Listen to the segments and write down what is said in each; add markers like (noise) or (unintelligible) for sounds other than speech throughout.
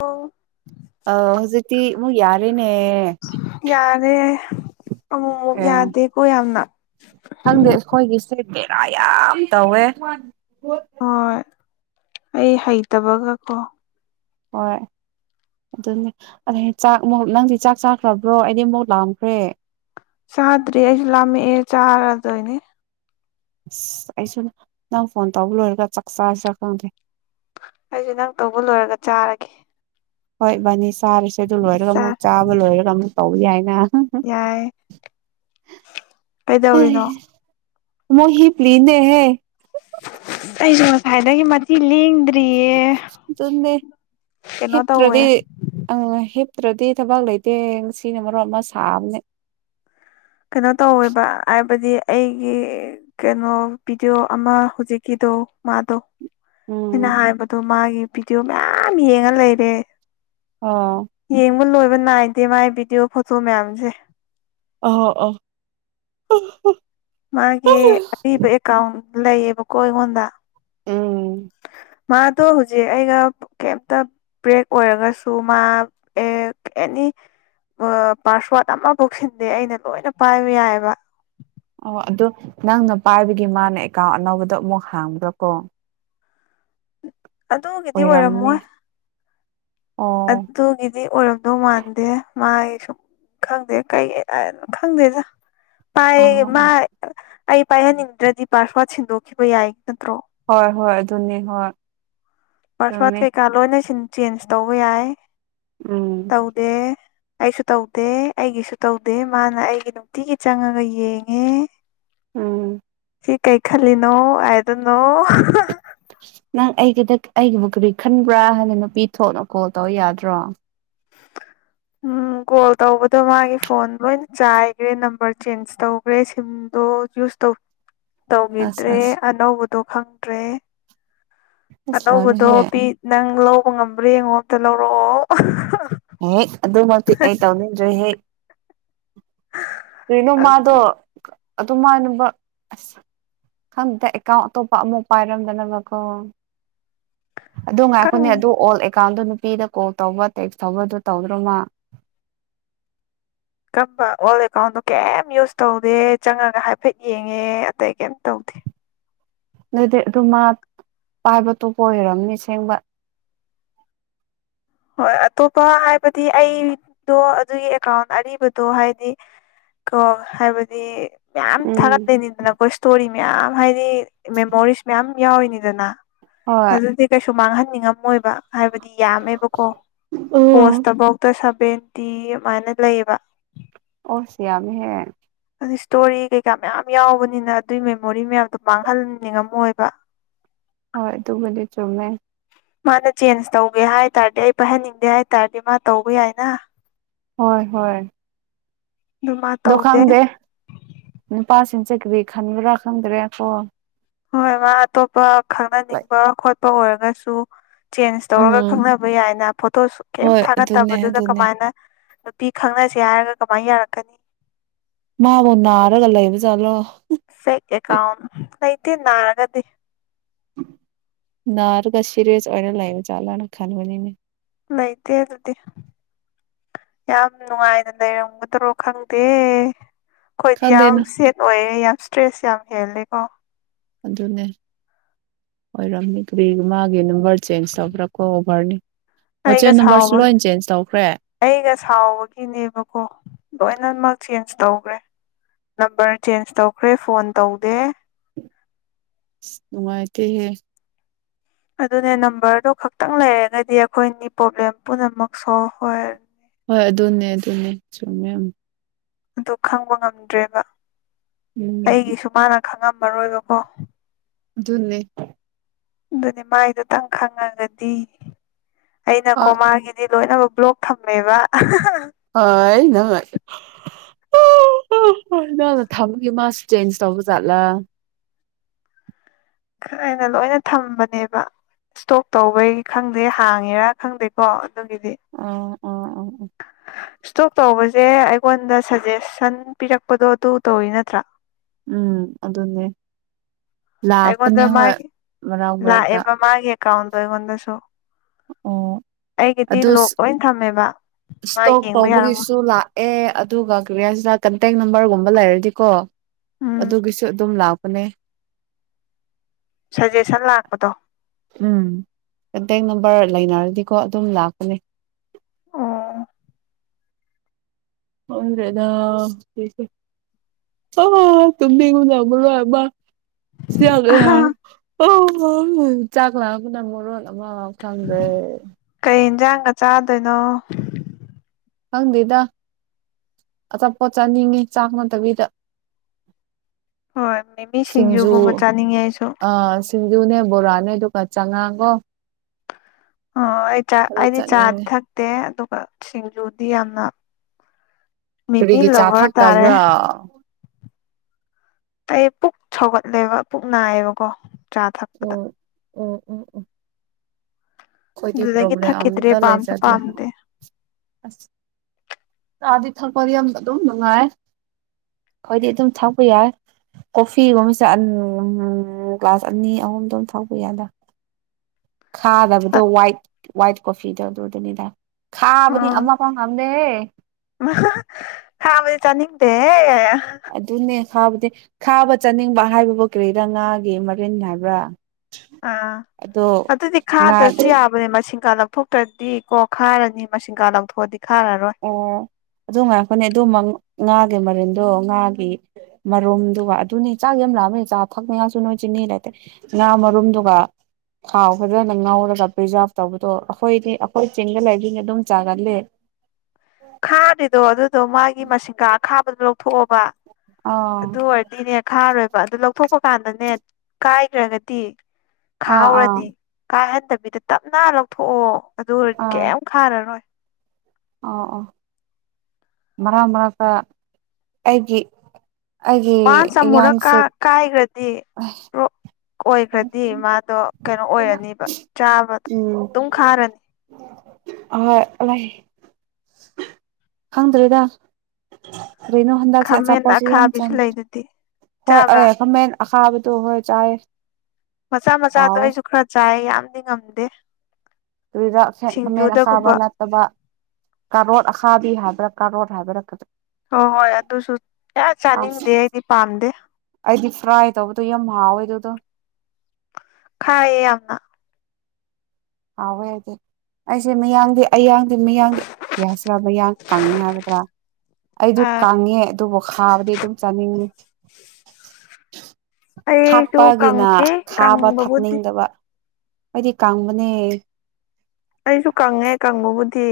ꯑꯣ ꯑ ꯍꯧꯖꯤꯛꯇꯤ ꯑꯃꯛ ꯌꯥꯔꯦꯅꯦ ꯑꯦ ꯑꯃ ꯌꯥꯗꯦꯀꯣ ꯌꯥꯝꯅ ꯈꯪꯗꯦ ꯑꯩꯈꯣꯏꯒꯤꯁꯦ ꯄꯦꯔꯥ ꯌꯥꯝ ꯇꯧꯋꯦ ꯍꯣꯏ ꯑꯩ ꯍꯩꯇꯕꯒ ꯀꯣ ꯍꯣꯏ ꯑꯗꯨꯅꯦ ꯑꯗ ꯆꯥꯛ ꯃꯛ ꯅꯪꯗꯤ ꯆꯥꯛ ꯆꯥꯈ꯭ꯔꯕ꯭ꯔꯣ ꯑꯩꯗꯤ ꯑꯃꯨꯛ ꯂꯥꯑꯈ꯭ꯔꯦ ꯆꯥꯗ꯭ꯔꯤ ꯑꯩ ꯂꯃꯤ ꯆꯥꯔꯗꯣꯏꯅꯦ ꯑꯁ ꯑꯩꯁꯨ ꯅꯪ ꯐꯣꯟ ꯇꯧꯕ ꯂꯣꯏꯔꯒ ꯆꯥꯛ ꯆꯥꯁꯤꯔꯥ ꯈꯪꯗꯦ ꯑꯩꯁꯨ ꯅꯪ ꯇꯧꯕ ꯂꯣꯏꯔꯒ ꯆꯥꯔꯒꯦ ꯍꯣꯏ ꯕꯥꯅꯤ ꯆꯥꯔꯤꯁꯦ ꯑꯗꯨ ꯂꯣꯏꯔꯒ ꯑꯃꯨꯛ ꯆꯥꯔꯦ ꯆꯥꯕ ꯂꯣꯏꯔꯒ ꯑꯃꯨꯛ ꯇꯧꯏꯤ ꯍꯥꯏꯅ ꯌꯥꯏ ꯀꯩꯗꯧꯔꯤꯅꯣ ꯃ ꯍ ꯄ ꯂꯤꯗ ꯍ ꯑꯩꯁꯨ ꯉꯁꯥꯏꯗꯒꯤ ꯃꯊꯤ ꯂꯦꯡꯗ ꯦ ꯍ ꯀꯩꯅꯣ ꯇꯧꯋꯦ ꯄ꯭ꯔꯗꯤ ꯑ ꯍꯞ ꯅꯠꯇ꯭ꯔꯗꯤ ꯊꯕꯛ ꯂꯩꯇꯦ ꯁꯤꯅ ꯃꯔꯣ ꯑꯃ ꯁꯥꯕꯅꯦ ꯀꯩꯅꯣ ꯇꯧꯋꯦꯕ ꯍꯥꯏꯕꯗꯤ ꯑꯩꯒꯤ ꯀꯩꯅꯣ ꯚꯤꯗꯤꯑꯣ ꯑꯃ ꯍꯧꯖꯤꯛꯀꯤꯗ ꯃꯥꯗꯣ ꯑꯩꯅ ꯎꯝ ꯍꯥꯏꯕꯗꯣ ꯃꯥꯒꯤ ꯚꯗꯤꯑꯣ ꯃꯌꯥꯝ ꯌꯦꯡꯉ ꯂꯩꯔꯦ ꯑꯣ ꯌꯦꯡꯕ ꯂꯣꯏꯕ ꯅꯥꯏꯗꯦ ꯃꯥꯏ ꯚꯤꯗꯤꯑꯣ ꯐꯣꯇꯣ ꯃꯌꯥꯝꯁꯦ ꯑ ꯑ ꯃꯥꯒꯤ ꯑꯔꯤꯕ ꯑꯦꯀꯥꯎꯟ ꯂꯩꯌꯦꯕꯀꯣ ꯑꯩꯉꯣꯟꯗ ꯎꯝ ꯃꯥꯗꯣ ꯍꯧꯖꯤꯛ ꯑꯩꯒ ꯀꯦꯞꯇ ꯕ꯭ꯔꯦꯛ ꯑꯣꯏꯔꯒꯁꯨ ꯃꯥ ꯑꯦ ꯑꯦꯅꯤ ꯄꯥꯁꯋꯥꯔꯗ ꯑꯃꯐꯧꯁꯤꯟꯗꯦ ꯑꯩꯅ ꯂꯣꯏꯅ ꯄꯥꯏꯕ ꯌꯥꯏꯑꯕ ꯑꯣ ꯑꯗꯨꯗ ꯅꯪꯅ ꯄꯥꯏꯕꯒꯤ ꯃꯥꯅ ꯑꯦꯀꯥꯎꯟ ꯑꯅꯧꯕꯗꯣ ꯑꯃꯨꯛ ꯍꯥꯡꯕ꯭ꯔꯥ ꯀꯣ ꯑꯗꯨꯒꯤꯗꯤ ꯑꯣꯏꯔꯝꯅꯤ ꯑꯣꯏꯔꯝꯃꯣꯏ ꯑꯣ ꯑꯗꯨꯒꯤꯗꯤ ꯑꯣꯏꯔꯝꯗꯧ ꯃꯥꯟꯗꯦ ꯃꯥꯒꯤ ꯁꯨꯝ ꯈꯪꯗꯦ ꯀꯩ ꯀꯩꯅ ꯈꯪꯗꯦꯖꯥ ꯄꯥꯏ ꯑꯣ ꯃꯥ ꯑꯣ ꯑꯩ ꯄꯥꯏꯍꯟꯅꯤꯡꯗ꯭ꯔꯗꯤ ꯄꯥꯔꯁ ꯄꯠ ꯁꯤꯟꯗꯣꯛꯈꯤꯕ ꯌꯥꯏ ꯅꯠꯇ꯭ꯔꯣ ꯍꯣꯏ ꯍꯣꯏ ꯑꯗꯨꯅꯤ ꯍꯣꯏ ꯄꯥꯁꯋꯥꯗ ꯆꯨꯝꯃꯤ ꯀꯩꯀꯥ ꯂꯣꯏꯅ ꯁꯤ ꯆꯦꯟꯖ ꯇꯧꯕ ꯌꯥꯏ ꯎꯝ ꯇꯧꯗꯦ ꯑꯩꯁꯨ ꯇꯧꯗꯦ ꯑꯩꯒꯤꯁꯨ ꯇꯧꯗꯦ ꯃꯥꯅ ꯑꯩꯒꯤ ꯅꯨꯡꯇꯤꯒꯤ ꯆꯪꯉꯒ ꯌꯦꯡꯉꯦ ꯎꯝ ꯀꯤ ꯀꯩ ꯈꯜꯂꯤꯅꯣ ꯍꯥꯏꯗꯅꯣ ꯅꯪ ꯑꯩꯒꯤꯗ ꯑꯩꯒꯤꯕꯨ ꯀꯔꯤ ꯈꯟꯕ꯭ꯔꯥ ꯍꯥꯏꯅ ꯅꯨꯄꯤ ꯊꯣꯛꯅ ꯀꯣꯜ ꯇꯧ ꯌꯥꯗ꯭ꯔꯣ (inaudible) ꯎꯝ ꯀꯣꯜ ꯇꯧꯕꯗꯣ ꯃꯥꯒꯤ ꯐꯣꯟ ꯂꯣꯏꯅ ꯆꯥꯏꯈ꯭ꯔꯦ ꯅꯝꯕꯔ ꯆꯦꯟꯖ ꯇꯧꯈ꯭ꯔꯦ ꯁꯤꯝꯗꯣ ꯌꯨꯁ ꯇ ꯑꯁ ꯇꯧꯈꯤꯗ꯭ꯔꯦ ꯑꯁ ꯑꯅꯧꯕꯗꯣ ꯈꯪꯗ꯭ꯔꯦ ꯑꯁ ꯑꯅꯧꯕꯗꯣ ꯂꯣꯏꯔꯦꯍꯦ ꯄꯤ ꯅꯪ ꯂꯧꯕ ꯉꯝꯕ꯭ꯔꯥ ꯌꯦꯡꯉꯣ ꯑꯝꯇ ꯂꯧꯔꯛꯑꯣ ꯍꯦ ꯑꯗꯨ ꯃꯥ ꯑ ꯇꯧꯅꯤꯗ꯭ꯔꯦ ꯍꯦ ꯀꯅꯣ ꯃꯥꯗꯣ ꯑꯗꯨ ꯑꯗꯨꯃꯅ ꯑꯁ ꯈꯪꯗ ꯑꯦꯀꯥꯎꯟ ꯑꯇꯣꯞꯄ ꯑꯃ ꯄꯥꯏꯔꯝꯗꯅꯕꯀꯣ ꯑꯗꯨ ꯈꯪ ꯉꯥꯏꯈꯅꯦ ꯑꯗꯨ ꯑꯣꯜ ꯑꯦꯀꯥꯎꯟꯗꯣ ꯅꯨꯄꯤꯗ ꯀꯣꯜ ꯇꯧꯕ ꯇꯦꯛꯁ ꯇꯧꯕꯗꯨ ꯇꯧꯗ꯭ꯔꯣꯃ ꯀꯝꯕ ꯑꯣꯜ ꯑꯦꯀꯥꯎꯟꯗꯣ ꯀꯩꯝ ꯌꯨꯁ ꯇꯧꯗꯦ ꯆꯪꯉꯒ ꯍꯥꯏꯐꯦꯠ ꯌꯦꯡꯉꯦ ꯑꯇꯩ ꯀꯩꯝ ꯇꯧꯗꯦ ꯦ ꯑꯗꯨꯗꯤ ꯑꯗꯨ ꯃꯥ ꯄꯥꯏꯕꯇꯣꯄ ꯑꯣꯏꯔꯝꯅꯤ ꯁꯦꯡꯕ ꯍꯣꯏ ꯑꯇꯣꯞꯄ ꯍꯥꯏꯕꯗꯤ ꯑꯩꯗꯣ ꯑꯗꯨꯒꯤ ꯑꯦꯀꯥꯎꯟ ꯑꯔꯤꯕꯗꯣ ꯍꯥꯏꯗꯤ ꯀꯣ ꯍꯥꯏꯕꯗꯤ ꯃꯌꯥꯝ ꯎꯝ ꯊꯥꯒꯠꯇꯂꯣꯏꯅꯤꯗꯅ ꯑꯩꯈꯣꯏ ꯏꯁꯇꯣꯔꯤ ꯃꯌꯥꯝ ꯍꯥꯏꯗꯤ ꯃꯦꯃꯣꯔꯤꯁ ꯃꯌꯥꯝ ꯌꯥꯎꯔꯤꯅꯤꯗꯅ ꯍꯣꯏ ꯑꯗꯨꯗꯤ ꯀꯩꯁꯨ ꯃꯥꯡꯍꯟꯅꯤꯡꯉꯝꯃꯣꯏꯕ ꯍꯥꯏꯕꯗꯤ ꯌꯥ ꯀꯣ ꯎꯝ ꯄꯣꯁꯇꯐꯧꯗ ꯁꯚꯦꯟꯇꯤ ꯑꯗꯨꯃꯥꯏꯅ ꯂꯩꯕ ꯁꯤ ꯌꯥꯝ ꯍꯦ ꯑꯗꯨ ꯏꯁꯇꯣꯔꯤ ꯀꯩꯀꯥ ꯃꯌꯥꯝ ꯌꯥꯎꯕꯅꯤꯅ ꯑꯗꯨꯒꯤ ꯃꯦꯃꯣꯔꯤ ꯃꯌꯥꯝꯗꯣ ꯃꯥꯡꯍꯟꯅꯤꯡꯉꯝꯃꯣꯏꯕ (unintelligible) ꯍꯣꯏ ꯑꯗꯨꯒꯗꯤ ꯆꯧꯃꯦ ꯃꯥꯅ ꯆꯦꯟꯖ ꯇꯧꯒꯦ ꯍꯥꯏ ꯇꯥꯔꯗꯤ ꯑꯩ ꯄꯥꯏꯍꯟꯅꯤꯡꯗꯦ ꯍꯥꯏ ꯇꯥꯔꯗꯤ ꯃꯥ ꯇꯧꯕ ꯌꯥꯏꯅ ꯍꯣꯏ ꯍꯣꯏ ꯑꯗꯨ ꯃꯥ ꯑꯗꯣ ꯇꯧꯗꯦ ꯈꯪꯗꯦ ꯅꯨꯄꯥꯁꯤꯡꯁꯦ ꯀꯔꯤ ꯈꯟꯕ꯭ꯔꯥ ꯈꯪꯗ꯭ꯔꯦ ꯀꯣ ꯍꯣꯏ ꯃꯥ ꯑꯇꯣꯞꯄ ꯈꯪꯅꯅꯤꯡꯕ ꯈꯣꯠꯄ ꯑꯣꯏꯔꯒꯁꯨ ꯆꯦꯟꯖ ꯇꯧꯔꯒ ꯎꯝ ꯈꯪꯅꯕ ꯌꯥꯏꯅ ꯐꯣꯇꯣꯁꯨ ꯀꯩꯝ ꯍꯣꯏ ꯑꯗꯨꯅꯦ ꯊꯥꯒꯠꯇꯕꯗꯨꯗ ꯑꯗꯨꯅꯦ ꯀꯃꯥꯏꯅ ꯅꯨꯄꯤ ꯈꯪꯅꯁꯦ ꯍꯥꯏꯔꯒ ꯀꯃꯥꯏꯅ ꯌꯥꯔꯛꯀꯅꯤ ꯃꯥꯕꯨꯟꯅꯅꯥꯔꯒ ꯂꯩꯕ ꯆꯠꯂꯣ ꯐꯦꯛ ꯑꯦꯀꯥꯎꯟ ꯂꯩꯇꯦ ꯅꯥꯔꯒꯗꯤ ꯅꯔꯒ ꯁꯤꯔ ꯑꯣꯅ ꯂꯕ ꯆꯥ ꯂꯅ ꯈꯥꯅ ꯍꯅꯤꯅꯦ ꯂꯩꯇꯦ ꯑꯗꯨ ꯑꯗꯨꯗꯤ ꯌꯥꯝ ꯅꯨꯡꯉꯥꯏꯅ ꯂꯩꯔꯝꯒꯗ꯭ꯔꯣ ꯈꯪꯗꯦ ꯑꯩꯈꯣꯏꯗꯤ ꯌꯥꯝ ꯈꯪꯗꯦꯅ ꯁꯦꯠ ꯑꯣꯏꯌꯦꯦ ꯌꯥꯝ ꯏꯁꯇ꯭ꯔꯦꯁ ꯌꯥꯝ ꯍꯦꯜꯂꯦ ꯀꯣ ꯑꯗꯨꯅꯦ ꯑꯣꯏꯔꯝꯃꯤ ꯀꯔꯤ ꯃꯥꯒꯤ ꯅꯝꯕꯔ ꯆꯦꯟꯖ ꯇꯧꯕ꯭ꯔꯥꯀꯣ ꯃꯣꯏꯆꯦ ꯑꯩꯒ ꯅꯝꯕꯔꯁꯨ ꯂꯣ ꯁꯥꯎꯕꯒꯤ ꯆꯦꯟꯖ ꯇꯧ ꯑꯩꯒ ꯁꯥꯎꯕꯒꯤꯅꯦꯕꯀꯣ ꯂꯣꯏꯅꯃꯛ ꯆꯦꯟꯖ ꯇꯧꯈ꯭ꯔꯦ ꯅꯝꯕꯔ ꯆꯦꯟꯖ ꯇꯧꯈ꯭ꯔꯦ ꯐꯣꯟ ꯇꯧꯗꯦ ꯅꯨꯡꯉꯥꯏ ꯀꯦꯍꯦ ꯑꯗꯨꯅꯦ ꯅꯝꯕꯔꯗꯣ ꯈꯛꯇꯪ ꯂꯩꯔꯒꯗꯤ ꯑꯩꯈꯣꯏꯅꯤ ꯄ꯭ꯔꯣꯕ꯭ꯂꯦꯝ ꯄꯨꯝꯅꯃꯛ ꯁꯣꯜꯕ ꯑꯣꯏꯔꯅꯤ ꯍꯣꯏ ꯑꯗꯨꯅꯦ ꯑꯗꯨꯅꯦ ꯆꯨꯝꯃꯦ ꯑꯗꯨ ꯈꯪꯕ ꯉꯝꯗ꯭ꯔꯦꯕ ꯎꯝ ꯑꯩꯒꯤꯁꯨ ꯃꯥꯅ ꯈꯪꯉꯝꯃꯔꯣꯏꯕꯀꯣ ꯟꯅꯅꯤ ꯑꯗꯨꯗꯤ ꯃꯒꯤꯗꯨꯇꯪ ꯈꯪꯉꯒꯗꯤ ꯑ ꯑꯩꯅꯀꯣ ꯃꯥꯒꯤꯗꯤ ꯂꯣꯏꯅꯃꯛ ꯕ꯭ꯂꯣꯛ ꯊꯝꯅꯦꯕ ꯍ ꯅ ꯅꯅ ꯊꯝ ꯌ ꯃꯥꯁ ꯆꯦꯟꯖ ꯇꯧꯕ ꯆꯠꯂ ꯍꯥꯏꯥꯏꯅ ꯂꯣꯏꯅ ꯊꯝꯕꯅꯦꯕ ꯏꯁꯇꯣꯛ ꯇꯧꯕꯩ ꯈꯪꯗꯦ ꯍꯥꯡꯉꯦꯔꯥ ꯈꯪꯗꯦꯀꯣ ꯑꯗꯨꯒꯤꯗꯤ ꯑ ꯑ ꯑ ꯏꯁꯇꯣꯛ ꯇꯧꯕꯁꯦ ꯑꯩꯉꯣꯟꯗ ꯁꯖꯦꯁꯟ ꯄꯤꯔꯛꯄꯗꯣ ꯑꯗꯨ ꯇꯧꯋꯤ ꯅꯠꯇ꯭ꯔꯥ ꯎꯝ ꯑꯗꯨꯗꯟꯅꯦ ꯑꯩꯉꯣꯟꯗ ꯃꯥꯒꯤ ꯃꯔꯛ ꯃꯔꯛꯇ ꯂꯥꯛꯑꯦꯕ ꯃꯥꯒꯤ ꯑꯦꯀꯥꯎꯟꯗꯣ ꯑꯩꯉꯣꯟꯗꯁꯨ ꯑꯣ ꯑꯩꯒꯤꯗꯤ ꯑꯗꯨ ꯂꯣꯛ ꯂꯣꯏ ꯊꯝꯃꯦꯕ ꯃꯥ ꯏꯁꯇꯣꯛ ꯌꯦꯡꯕ ꯌꯥꯔꯝꯃꯣ ꯇꯧꯕꯒꯤꯁꯨ ꯂꯥꯛꯑꯦ ꯑꯗꯨꯒ ꯀ꯭ꯔꯤꯌꯥꯁꯤꯗ ꯀꯟꯇꯦꯛ ꯅꯝꯕꯔꯒꯨꯝꯕ ꯂꯩꯔꯗꯤꯀꯣ ꯎꯝ ꯑꯗꯨꯒꯤꯁꯨ ꯑꯗꯨꯝ ꯂꯥꯛꯄꯅꯦ ꯁꯖꯦꯁꯟ ꯂꯥꯛꯄꯗꯣ ꯎꯝ ꯀꯟꯇꯦꯛ ꯅꯝꯕꯔ ꯂꯩꯅꯔꯗꯤꯀꯣ ꯑꯗꯨꯝ ꯂꯥꯛꯀꯅꯤ ꯑꯣ ꯑꯣꯗ꯭ꯔꯦꯗꯦ ꯑ ꯇꯨꯕꯤꯒꯨꯗꯕ ꯃꯥ ꯁꯤ ꯑꯣ ꯑꯍꯥ ꯆꯥꯛ ꯂꯥꯛ ꯀ ꯅ ꯃꯔꯔ ꯑꯃ ꯑꯣꯀꯗꯦ ꯏꯟꯖꯥꯡꯒ ꯆꯥꯗꯣꯏꯅꯣ ꯈꯪꯗꯦꯗ ꯑꯆꯥꯄꯣꯠ ꯆꯥꯅꯤꯡꯉꯤ ꯆꯥꯛ ꯃꯗꯕꯤꯗ ꯍꯣꯏ ꯃꯤꯃꯤ ꯁꯤꯡꯖꯨ ꯁꯤꯡꯖꯨꯒꯨꯝꯕ ꯆꯥꯅꯤꯡꯉꯦ ꯑꯩꯁꯨ ꯑ ꯁꯤꯡꯖꯨꯅꯦ ꯕꯣꯔꯥꯅꯦ ꯀ ꯆꯉꯥꯡꯒꯣ ꯑꯣ ꯑꯩ ꯆꯥ ꯑꯩꯗꯤ ꯆꯥꯗꯤ ꯊꯛꯇꯦ ꯑꯗꯨ ꯖꯨꯗꯤ ꯃꯤꯃꯤ ꯀꯔꯤꯒꯤ ꯆꯥ ꯂꯚꯔ ꯇꯥꯔꯦ ꯊꯛꯇꯕ꯭ꯔꯥ ꯀ ꯄꯨꯛ ꯁꯧꯒꯠꯂꯦꯕ ꯄꯨꯛ ꯅꯥꯏꯌꯦꯕꯀꯣ ꯆꯥ ꯊꯛꯄꯗ ꯎꯝ ꯎꯝ ꯎꯝ ꯑꯩꯈꯣꯏꯗꯤ ꯑꯗꯨꯗꯒꯤ ꯄ꯭ꯔꯣꯕ꯭ꯂꯦꯝ ꯊꯛꯈꯤꯗ꯭ꯔꯦ ꯑꯇ ꯄꯥꯝꯁꯨ ꯂꯩꯖꯗ꯭ꯔꯦ ꯄꯥꯝꯗꯦ ꯑꯁ ꯆꯥꯗꯤ ꯊꯛꯄꯗꯤ ꯌꯥꯝꯅ ꯑꯗꯨꯝ ꯅꯨꯡꯉꯥꯏ ꯑꯩꯈꯣꯏꯗꯤ ꯑꯗꯨꯝ ꯊꯛꯄ ꯌꯥꯏ ꯀꯣꯐꯤꯒꯨꯝꯕꯁꯦ ꯒ꯭ꯂꯥꯁ ꯑꯅꯤ ꯑꯍꯨꯝꯗꯣꯝ ꯊꯥꯄ ꯌꯥꯗ ꯈꯥꯗꯕꯗꯣ ꯋꯥꯏ ꯋꯥꯏꯠ ꯀꯣꯐꯤꯗꯧꯗ ꯑꯗꯨꯅꯤꯗ ꯈꯥꯕ ꯎꯝ ꯑꯝꯃ ꯄ ꯑꯝꯗ ꯍꯦ ꯄꯦ ꯊꯥꯕꯗꯤ ꯊꯥꯕ ꯆꯥꯅꯤꯡꯕ ꯍꯥꯏꯕꯕꯨ ꯀꯔꯤꯔ ꯉꯥꯒꯤ ꯃꯔꯤꯟ ꯍꯥꯏꯕ꯭ꯔꯥ ꯑꯥ ꯑꯗꯣ ꯑꯗꯨꯗꯤ ꯉꯥ ꯈꯥꯗ꯭ꯔꯁꯨ ꯌꯥꯕꯅꯦ ꯃꯁꯤꯡ ꯀꯂ ꯂꯧꯊꯣꯛꯇ꯭ꯔꯗꯤ ꯀꯣ ꯈꯥꯏꯔꯅꯤ ꯃꯁꯤꯡ ꯀꯥ ꯂꯧꯊꯣꯛꯑꯗꯤ ꯈꯥꯔꯔꯣꯏ ꯑꯣ ꯑꯗꯨ ꯉꯥꯛꯄꯅꯦ ꯑꯗꯨꯃꯛ ꯉꯥꯒꯤ ꯃꯔꯦꯟꯗꯣ ꯉꯥꯒꯤ ꯃꯔꯨꯝꯗꯨꯒ ꯑꯗꯨꯅꯤ ꯆꯥꯛ ꯌꯥꯝ ꯂꯛꯑꯃꯦꯅꯤ ꯆꯥ ꯊꯛꯅꯤꯉꯁꯨ ꯅꯣꯏ ꯆꯤꯡ ꯂꯩꯇꯦ ꯉꯅꯥ ꯃꯔꯨꯝꯗꯨꯒ ꯊꯥꯎ ꯐꯖꯅ ꯉꯧꯔꯒ ꯄ꯭ꯔꯤꯖꯥꯚ ꯇꯧꯕꯗꯣ ꯑꯩꯈꯣꯏꯗꯤ ꯑꯩꯈꯣꯏ ꯆꯤꯡꯗ ꯂꯥꯏꯁꯤꯡ ꯑꯗꯨꯝ ꯆꯥꯒꯂ ꯈꯥꯗꯗꯨꯣ ꯑꯗꯨ ꯑꯗꯣ ꯃꯥꯒꯤ ꯃꯁꯤꯡꯀꯥ ꯑꯈꯥꯕꯗꯣ ꯂꯧꯊꯣꯛꯑꯣꯕ ꯑꯥ ꯑꯗꯨ ꯑꯣꯏꯔꯗꯤꯅꯦ ꯊꯥꯔꯣꯏꯕ ꯑꯗꯨ ꯂꯧꯊꯣꯛꯄ ꯀꯥꯟꯗꯅꯦ ꯀꯥꯏꯈ꯭ꯔꯒꯗꯤ ꯑꯥ ꯑꯥ ꯈꯥꯎꯔꯗꯤ ꯀꯥꯏꯍꯟꯗꯕꯤꯗ ꯇꯞꯅ ꯂꯧꯊꯣꯛꯑꯣ ꯑꯗꯨ ꯑꯣꯏꯔꯗꯤ ꯀꯩ ꯈꯥꯔꯔꯣꯏ ꯑꯣ ꯑꯣ ꯃꯔꯥꯡ ꯃꯔꯥꯡꯀ ꯑꯩꯒꯤ ꯋꯥꯟꯁ ꯑꯦ ꯑꯃꯨꯔꯛ ꯀꯥ ꯌꯥꯥꯡꯁꯦ ꯀꯥꯏꯈ꯭ꯔꯗꯤ ꯑꯁ ꯕ꯭ꯔꯣꯛ ꯑꯣꯏꯈ꯭ꯔꯗꯤ ꯃꯥꯗꯣ ꯀꯩꯅꯣ ꯑꯣꯏꯔꯅꯤꯕ ꯆꯥꯕꯗꯣ ꯑꯗꯨꯝ ꯈꯥꯔꯅꯤ ꯑꯣꯏ ꯑ ꯈꯪꯗ꯭ꯔꯦꯗ ꯀꯅꯣ ꯍꯟꯗꯛꯁꯦ ꯈꯥꯃꯦꯟ ꯑꯆꯥꯄꯣꯠꯁꯨ ꯌꯥꯝ ꯑꯈꯥꯕꯤꯁꯨ ꯆꯪꯉ ꯂꯩꯗꯨꯗꯤ ꯍꯣꯏ ꯆꯥꯕ꯭ꯔꯥ ꯑꯩꯃꯦꯟ ꯑꯈꯥꯕꯗ ꯑꯣꯏꯣꯏ ꯆꯦ ꯃꯆꯥ ꯃꯆꯥꯗꯣ ꯑꯩꯁꯨ ꯈꯔ ꯆꯥꯏ ꯌꯥꯝꯗꯤ ꯉꯝꯗꯦ ꯇꯨꯔꯤꯔꯥꯛ ꯈꯦꯛ ꯈꯃꯦꯟ ꯑꯁꯥꯕ ꯁꯤꯡꯖꯨꯗꯒꯨꯝꯕ ꯅꯠꯇꯕ ꯀꯥꯔꯣ ꯑꯈꯥꯕ ꯍꯥꯏꯕ꯭ꯔꯛꯀꯥꯔꯣ ꯍꯥꯏꯔꯛꯀꯗꯣ ꯍꯣꯏ ꯍꯣꯏ ꯑꯗꯨꯁꯨ ꯀꯌꯥ ꯑꯁ ꯆꯥꯅꯤꯡꯗꯦ ꯑꯩꯗꯤ ꯄꯥꯝꯗꯦ ꯑꯩꯗꯤ ꯐ꯭ꯔꯥꯏ ꯇꯧꯕꯗꯣ ꯌꯥꯝ ꯍꯥꯎꯋꯦ ꯑꯗꯨꯗꯣ ꯈꯥꯏꯌꯦ ꯌꯥꯝꯝꯅ ꯑꯋꯣꯏ ꯌꯥꯗꯤꯦ ꯑꯩꯁꯦ ꯃꯌꯥꯡꯗꯤ ꯑꯌꯥꯡꯗꯤ ꯃꯌꯥꯡꯗꯤ ꯀ ꯍꯥꯏꯁꯤ꯭ꯔꯥ ꯃꯌꯥꯡ ꯀꯪꯅꯤ ꯍꯥꯏꯒꯗ꯭ꯔꯥ ꯑꯩꯁꯨ ꯑꯥ ꯀꯪꯉꯦ ꯑꯗꯨꯕꯨ ꯍꯥꯥꯕꯗꯤ ꯑꯗꯨꯝ ꯆꯥꯅꯤꯡꯉꯤ ꯑꯩꯁꯨ ꯊꯥꯛꯄꯒꯤꯅ ꯀꯪꯉꯦ ꯈꯥꯕ ꯀꯪꯕꯕꯨꯗꯤ ꯊꯛꯅꯤꯡꯗꯕ ꯑꯩꯗꯤ ꯀꯪꯕꯅꯦ ꯑꯩꯁꯨ ꯀꯪꯉꯦ ꯀꯪꯕꯕꯨꯗꯤ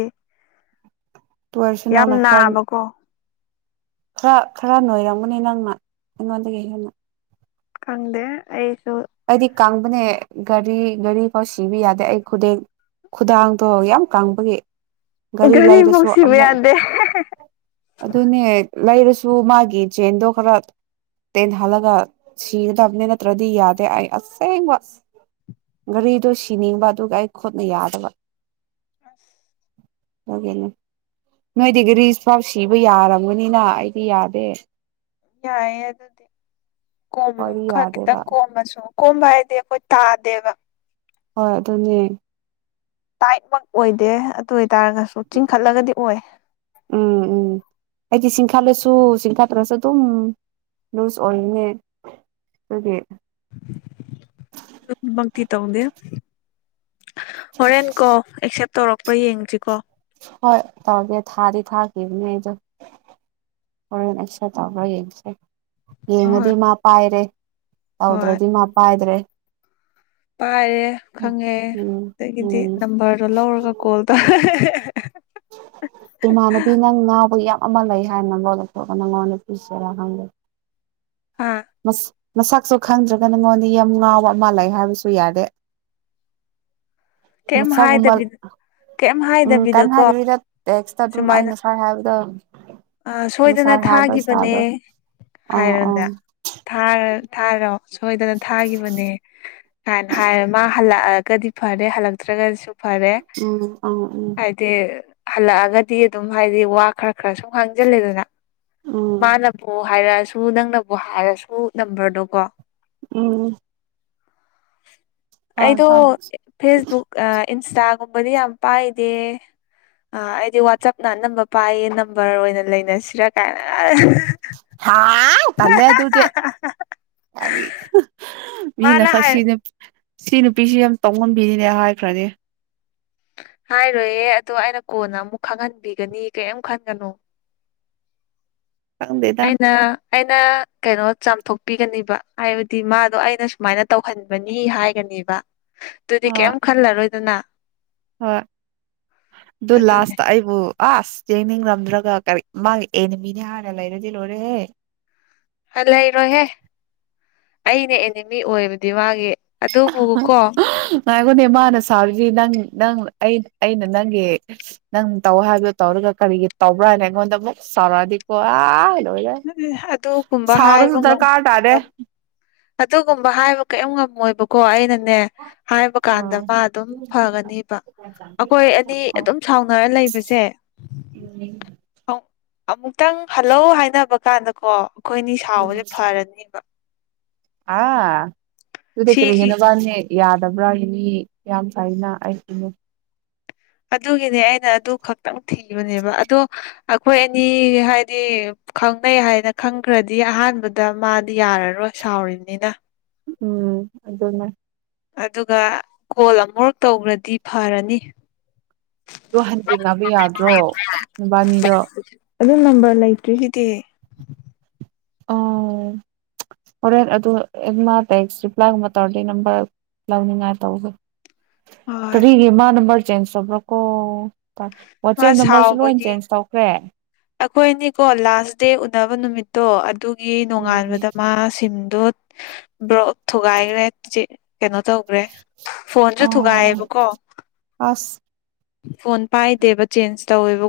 ꯑꯣꯏꯔꯁꯨ ꯌꯥꯝ ꯅꯪꯅ ꯈꯔ ꯅꯥꯕꯀꯣ ꯈꯔ ꯈꯔ ꯅꯣꯏꯔꯝꯒꯅꯤ ꯅꯪꯅ ꯑꯩꯉꯣꯟꯗꯒꯤ ꯍꯦꯟꯅ ꯈꯪꯗꯦ ꯑꯩꯁꯨ ꯀꯥꯡꯕꯅꯦ ꯒꯥꯔꯤ ꯒꯥꯔꯤ ꯐꯥꯎ ꯁꯤꯕ ꯌꯥꯗꯦ ꯑꯩ ꯈꯨꯗꯦꯛ ꯈꯨꯗꯥꯡꯗꯣ ꯌꯥꯝ ꯀꯪꯕꯒꯤ ꯒꯥꯔꯤ ꯒꯥꯔꯤꯐꯧ ꯂꯩꯔꯁꯨ ꯁꯤꯕ ꯑꯃꯨꯛ ꯌꯥꯗꯦ ꯑꯗꯨꯅꯦ ꯂꯩꯔꯁꯨ ꯃꯥꯒꯤ ꯆꯦꯟꯗꯣ ꯈꯔ ꯇꯅ ꯍꯂꯒ ꯁꯤꯗꯕꯅꯤꯅꯠꯇ꯭ꯔꯗꯤ ꯌꯥꯗ ꯑꯩ ꯑꯁꯦꯡꯕ ꯘꯔꯤꯗꯨꯣ ꯁꯤꯅꯤꯡꯕ ꯑꯗꯨꯒ ꯑꯩ ꯈꯨꯣꯠꯅ ꯌꯥꯗꯕ ꯑ ꯍꯒꯦꯅꯦ ꯅꯣꯏꯗꯤꯒ ꯔꯤꯁ ꯄꯥꯎ ꯁꯤꯕ ꯌꯥꯔꯝꯒꯅꯤꯅ ꯑꯩꯗꯤ ꯌꯥꯗꯦ ꯌꯥꯏꯌꯦ ꯑꯗꯨꯗꯤ ꯀꯣꯝꯃꯨ ꯍꯣꯏꯗꯤ ꯈꯔ ꯌꯥꯗꯦꯕ ꯈꯤꯇꯪ ꯀꯣꯝꯃꯁꯨ ꯀꯣꯝꯝꯕ ꯍꯥꯏꯗꯤ ꯑꯩꯈꯣꯏ ꯇꯥꯗꯦꯕ ꯍꯣꯏ ꯑꯗꯨꯅꯦ ꯇꯥꯏꯠꯃꯛ ꯑꯣꯏꯗꯦ ꯑꯗꯨ ꯍꯥꯏꯇꯥꯥꯔꯒꯁꯨ ꯆꯤꯡꯈꯠꯂꯒꯗꯤ ꯑꯣꯏ ꯁꯥꯠꯂꯁꯨ ꯆꯤꯡꯊꯥꯗ꯭ꯔꯁꯨ ꯑꯗꯨꯝ ꯂꯨꯖ ꯑꯣꯟꯅꯤ ꯑꯗꯨꯗꯤ ꯃꯪꯀꯤ ꯇꯣꯡꯒꯦ ꯍꯣꯔꯦꯟ ꯀꯣ ꯑꯦꯛꯁꯦꯞ ꯇꯧꯔꯛꯄ ꯌꯦꯡꯗ꯭ꯔꯤꯀꯣ ꯍꯣꯏ ꯇꯒ ꯊꯥꯔꯤ ꯊꯥ ꯀ ꯅꯗ ꯍꯣꯔꯦꯟ ꯑꯩꯁ ꯇꯧꯧꯕ꯭ꯔꯥ ꯌꯦꯡꯁꯦ ꯍꯣꯏ ꯌꯦꯡꯉꯗꯤ ꯃꯥ ꯄꯥꯏꯔꯦ ꯍꯥꯎꯗ꯭ꯔꯣ ꯍꯣꯏ ꯅꯤꯡꯃ ꯑꯄ ꯍꯥꯏꯗ꯭ꯔꯦ ꯄꯥꯏꯔꯦ ꯈꯪꯉꯦ ꯎꯝ ꯑꯗꯒꯤꯗꯤ ꯎꯝ ꯅꯝꯕꯔꯗꯣ ꯂꯧꯔꯒ ꯀꯣꯜ ꯇꯧ ꯏꯃꯅꯕꯤꯅ ꯉ ꯕꯨ ꯌꯥꯝ ꯑꯃ ꯂꯩ ꯍꯥꯏꯅ ꯂꯣꯟꯗꯊꯑꯒ ꯅꯉꯣꯟꯗꯄꯤꯁꯤꯔꯥ ꯍꯪꯒꯦ ꯍꯥ ꯃꯁꯛꯁꯨ ꯈꯪꯗ꯭ꯔꯒ ꯅꯉꯣꯟꯗ ꯌꯥꯝ ꯉꯥꯎꯕ ꯑꯃ ꯂꯩ ꯍꯥꯏꯕꯁꯨ ꯌꯥꯔꯦ ꯀꯩꯝ ꯃꯁꯒꯨꯝꯕꯜ ꯍꯥꯏꯗꯕꯤꯗ ꯀꯩꯝ ꯎꯝ ꯀꯥꯟ ꯍꯥꯏꯗꯕꯤꯗꯀꯣ ꯍꯥꯏꯔꯤꯕꯕꯤꯗ ꯇꯦꯛꯁꯇ ꯑꯗꯨꯝ ꯑꯩ ꯉꯁꯥꯏ ꯍꯥꯏꯕꯗꯣ ꯑ ꯁꯣꯏꯗꯅ ꯉꯁꯥꯏ ꯍꯥꯏꯕ ꯏꯁꯇꯥꯏꯜꯗꯣ ꯊꯥꯈꯤꯕꯅꯦ ꯑꯥ ꯑꯥ ꯍꯥꯏꯔ ꯊꯥꯔ ꯊꯥꯔꯣ ꯁꯣꯏꯗꯅ ꯊꯥꯈꯤꯕꯅꯦ ꯀꯥꯏꯅ ꯍꯥꯏꯔ ꯃꯥ ꯍꯜꯂꯛꯑꯒꯗꯤ ꯐꯔꯦ ꯍꯜꯂꯛꯇ꯭ꯔꯒꯗꯤꯁꯨ ꯐꯔꯦ ꯎꯝ ꯎꯝ ꯎꯝ ꯍꯥꯏꯗꯤ ꯍꯜꯂꯛꯑꯒꯗꯤ ꯑꯗꯨꯝ ꯍꯥꯏꯗꯤ ꯋꯥ ꯈꯔ ꯈꯔ ꯁꯨꯝ ꯍꯥꯡꯖꯤꯂꯦꯗꯅ ꯎꯝ ꯃꯥꯅꯕꯨꯣ ꯍꯥꯏꯔꯛꯑ ꯁꯨ ꯅꯪꯅꯕꯨ ꯍꯥꯏꯔꯁꯨ ꯅꯝꯕꯔꯗꯣ ꯀꯣ ꯎꯝ ꯍꯣꯏ ꯑꯩꯗꯣ ꯍꯣꯏ ꯐꯦꯁꯕꯨꯛ ꯏꯟꯁꯇꯥꯒꯨꯝꯕꯗꯤ ꯌꯥꯝ ꯄꯥꯏꯗꯦ ꯑ ꯑꯩꯗꯤ ꯋꯥꯆꯞꯅ ꯑꯅꯝꯕ ꯄꯥꯏꯌꯦ ꯅꯝꯕꯔ ꯑꯣꯏꯅ ꯂꯩꯅꯁꯤꯔꯥ ꯀꯥꯏꯅ ꯍꯥ ꯀꯂꯦ ꯑꯗꯨꯕꯨꯦ ꯑ ꯃꯤꯅ ꯃꯥꯅ ꯍꯥꯏ ꯈꯁꯤꯅꯦ ꯁꯤ ꯅꯨꯄꯤꯁꯤ ꯌꯥꯝ ꯇꯧꯉꯝꯕꯤꯅꯤꯅꯦ ꯍꯥꯏꯈ꯭ꯔꯅꯦ ꯍꯥꯏꯔꯣꯏꯌꯦꯦ ꯑꯗꯣ ꯑꯩꯅ ꯀꯣꯟꯅ ꯑꯃꯨꯛ ꯈꯪꯍꯟꯕꯤꯒꯅꯤ ꯀꯔꯤꯝ ꯈꯟꯒꯅꯨ ꯊꯪꯗꯦꯗ ꯑꯩꯅ ꯑꯩꯅ ꯀꯩꯅꯣ ꯆꯥꯝꯊꯣꯛꯄꯤꯒꯅꯦꯕ ꯍꯥꯏꯕꯗꯤ ꯃꯥꯗꯣ ꯑꯩꯅ ꯁꯨꯃꯥꯏꯅ ꯇꯧꯍꯟꯕꯅꯤ ꯍꯥꯏꯒꯅꯦꯕ ꯑꯗꯨꯗꯤ ꯍꯣꯏ ꯀꯩꯝ ꯈꯜꯂꯔꯣꯏꯗꯅ ꯍꯣꯏ ꯑꯗꯨ ꯑꯗꯨꯅꯦ ꯂꯥꯁꯇ ꯑꯩꯕꯨ ꯑꯁ ꯌꯦꯡꯅꯤꯡꯔꯝꯗ꯭ꯔꯒ ꯀꯔꯤ ꯃꯥꯒꯤ ꯑꯦꯅꯤꯃꯤꯅꯦ ꯍꯥꯟꯅ ꯂꯩꯔꯗꯤ ꯂꯣꯏꯔꯦꯍꯦ ꯂꯩꯔꯣꯏꯍꯦ ꯑꯅꯦ ꯑꯦꯅꯤꯃꯤ ꯑꯣꯏꯕꯗꯤ ꯃꯥꯒꯤ ꯑꯗꯨꯕꯨ ꯀꯣ ꯑꯗꯨꯅꯦ ꯃꯥꯅ ꯁꯥꯔꯤꯁꯤ ꯅ ꯅ ꯑꯩꯅ ꯅꯪꯒꯤ ꯅꯪ ꯇꯧ ꯍꯥꯏꯕꯗꯣ ꯇꯧꯔꯒ ꯀꯔꯤꯒꯤ ꯇꯧꯕ꯭ꯔꯥ ꯍꯥꯏꯅ ꯑꯩꯉꯣꯟꯗ ꯑꯃꯨꯛ ꯁꯔꯗꯤꯀꯣꯋꯥ ꯑꯗꯨꯒꯨꯝꯕ ꯁꯥꯎꯅ ꯍꯥꯏꯕ ꯁꯗꯔ ꯉꯝ ꯀꯥ ꯇꯥꯔꯦ ꯑꯗꯨꯒꯨꯝꯕ ꯍꯥꯏꯕ ꯀꯔꯤꯝ ꯉꯝꯃꯣꯏꯕꯀꯣ ꯑꯩꯅ ꯅꯦ ꯍꯥꯏꯕ ꯀꯥꯟꯗ ꯑꯥ ꯃꯥ ꯑꯗꯨꯝ ꯐꯒꯅꯦꯕ ꯑ ꯑꯩꯈꯣꯏ ꯑꯅꯤ ꯑꯗꯨꯝ ꯁꯥꯎꯅꯔ ꯂꯩꯕꯁꯦ ꯑꯃꯨꯛꯇꯪ ꯍꯜꯂꯧ ꯍꯥꯏꯅꯕ ꯀꯥꯟꯗꯀꯣ ꯑꯩꯈꯣꯏ ꯑꯅꯤ ꯁꯥꯎꯕꯁꯦ ꯐꯔꯅꯦꯕ ꯑ ꯁꯤꯗꯤ ꯁꯤꯒꯤ ꯀꯔꯤꯅ ꯋꯥꯅꯤꯦ ꯌꯥꯗꯕ꯭ꯔꯥꯒꯤ ꯃꯤ ꯌꯥꯝꯌꯥꯝ ꯀꯥꯏꯅ ꯑꯩ ꯏꯅꯨ ꯑꯗꯨꯒꯤꯅꯦ ꯑꯩꯅ ꯑꯗꯨ ꯈꯛꯇꯪ ꯊꯤꯕꯅꯦꯕ ꯑꯗꯣ ꯑꯩꯈꯣꯏ ꯑꯅꯤ ꯍꯥꯏꯗꯤ ꯈꯪꯅꯩ ꯍꯥꯏꯅ ꯈꯪꯈ꯭ꯔꯗꯤ ꯑꯍꯥꯟꯕꯗ ꯃꯥꯗꯤ ꯌꯥꯔꯔꯣꯏ ꯁꯥꯎꯔꯤꯅꯤꯅ ꯎꯝ ꯑꯗꯨꯗꯅ ꯑꯗꯨꯒ ꯀꯣꯜ ꯑꯃꯔꯛ ꯇꯧꯕ꯭ꯔꯗꯤ ꯐꯔꯅꯤ ꯑꯗꯣ ꯍꯟꯖꯤꯟꯅꯉꯕ ꯌꯥꯗ꯭ꯔꯣ ꯅꯨꯕꯥꯅꯤꯗꯣ ꯑꯗꯨ ꯅꯝꯕꯔ ꯂꯩꯇ꯭ꯔꯤꯒꯤꯗꯤ ꯑꯣ ꯍꯣꯔꯦꯟ ꯑꯗꯨ ꯑꯦꯃꯥ ꯇꯦꯛꯁ ꯔꯤꯄ꯭ꯂꯥꯏꯒꯨꯝꯕ ꯇꯧꯔꯗꯤ ꯅꯝꯕꯔ ꯂꯧꯅꯤꯡꯉꯥꯏ ꯇꯧꯒꯦ ꯍꯣꯏ ꯀꯔꯤꯒꯤ ꯃꯥ ꯅꯝꯕꯔ ꯆꯦꯟꯖ ꯇꯧꯕ꯭ꯔꯣ ꯀꯣ ꯃꯥ ꯋꯥꯆꯦꯞ ꯅꯝꯕꯔꯁꯨ ꯂꯣꯏ ꯁꯥꯎꯕꯒꯤ ꯆꯦꯟꯖ ꯇꯧꯈ꯭ꯔꯦ ꯑꯩꯈꯣꯏꯅꯤꯀꯣ ꯂꯥꯁ ꯗꯦ ꯎꯅꯕ ꯅꯨꯃꯤꯠꯇꯣ ꯑꯗꯨꯒꯤ ꯅꯣꯡꯉꯥꯟꯕꯗ ꯎꯝ ꯃꯥ ꯁꯤꯝ ꯭ꯔꯣ ꯊꯒꯒꯦꯦ ꯀꯩꯅꯣ ꯇꯧꯈ꯭ꯔꯦ ꯐꯣꯟꯁꯨ ꯑꯣ ꯊꯨꯒꯥꯏꯑꯌꯦꯕꯀꯣ ꯑꯁ ꯐꯣꯟ ꯄꯥꯏꯗꯦꯕ ꯆꯦꯟꯖ ꯇꯧꯋꯦꯕ